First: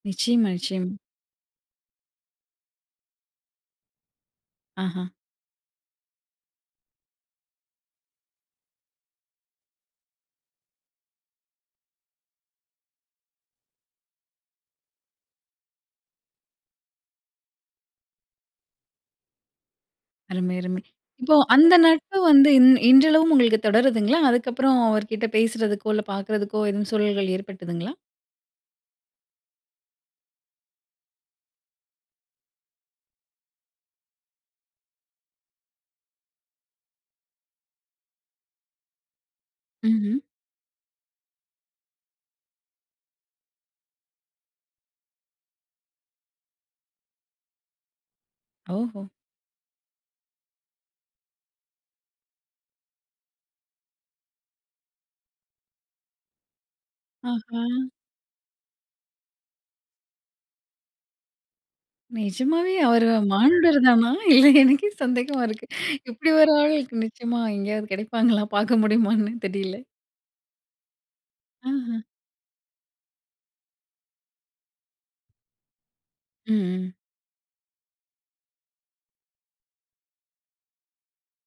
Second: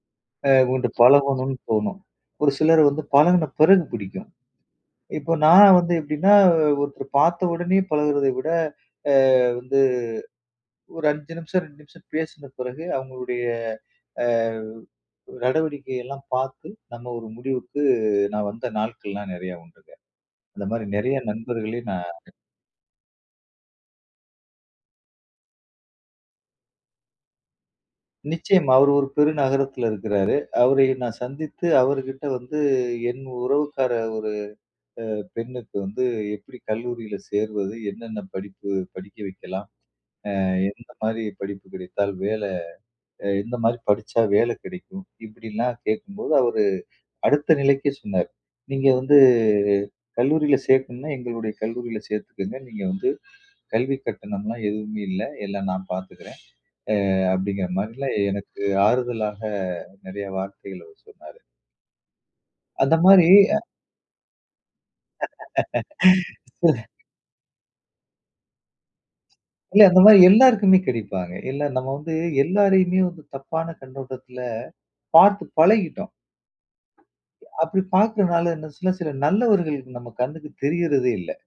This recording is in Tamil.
அ நிச்சயமா, இவன்ட்ட நிச்சயம். பழகணும்ன்னு தோணும். ஒரு சிலர் வந்து பழகுன பிறகு பிடிக்கும். ஆஹா. இப்ப நா வந்து எப்படீன்னா, ஒருத்தர பார்த்த உடனே பழகுறத விட அ வந்து ஒரு 5 நிமிஷம் 2 நிமிஷம் பேசுன பிறகு அவங்களுடைய அ நடவடிக்கையெல்லாம் பார்த்து நம்ம ஒரு முடிவுக்கு நான் வந்த நாட்கள்லாம் நெறைய உண்டுங்க. அருமை, அந்த அருமை. மாரி நெறைய இப்போ அந்த நண்பர்களை நா நட்பு வந்து இன் இன்றளவும் உங்களுக்கு தொடருதுங்களா? அதுக்கப்பறம் அவர்கிட்ட பேசுறதுக்கோ, இல்ல பார்க்கறதுக்கோ எதுவும் சூழல்கள் ஏற்பட்டதுங்களா? நிச்சயமா. அவர் ஒரு பெருநகரத்தில இருக்கிறாரு. அவரை நான் சந்தித்து அவருகிட்ட வந்து என் உறவுக்கார ஒரு அ பெண்ணுக்கு வந்து, "எப்படி கல்லூரியில சேர்வது? என்னென்ன படிப்பு படிக்க வைக்கலாம்? ம்ஹ்ம். அ எந்த மாதிரி படிப்பு கிடைத்தால், வேலை அ எந்த மாதிரி படிச்சா வேலை கிடைக்கும்?" இப்படில்லாம் கேட்கும்போது, அவரு அடுத்த நிலைக்கே சொன்னார். "நீங்க ஓஹோ! வந்து கல்லூரியில சேர்க்கணும்ன்னா, எங்களுடைய கல்லூரியில சேர்த்துக்கங்க. நீங்க வந்து கல்வி கட்டணம்ல்லாம் எதுவுமே இல்லை. எல்லாம் நா பார்த்துக்கிறேன்." அ அப்படீங்கிற ஆஹா. மாரில்லாம் எனக்கு ஆறுதலாக நெறைய வார்த்தைகள் அவர் சொன்னாரு. நெஜமாவே அந்த அவரு மாரி, அ மானுடர் தானா? இல்ல எனக்கே சந்தேகமா இருக்கு. இப்படி ஒரு ஆளு நிச்சயமா எங்கேயாவது கெடைப்பாங்களா? பார்க்க முடியுமான்னு தெரியல. இல்ல அந்த மாரி எல்லாருக்குமே கிடைப்பாங்க. இல்ல நம்ம ம்ஹ்ம். வந்து எல்லாரையுமே வந்து தப்பான கண்ணோட்டத்தில பார்த்து பழகிட்டோம் ம். அப்படி பாக்குறனால இன்னும் சில சில நல்லவர்கள் நம்ம கண்ணுக்கு தெரியறதே இல்ல.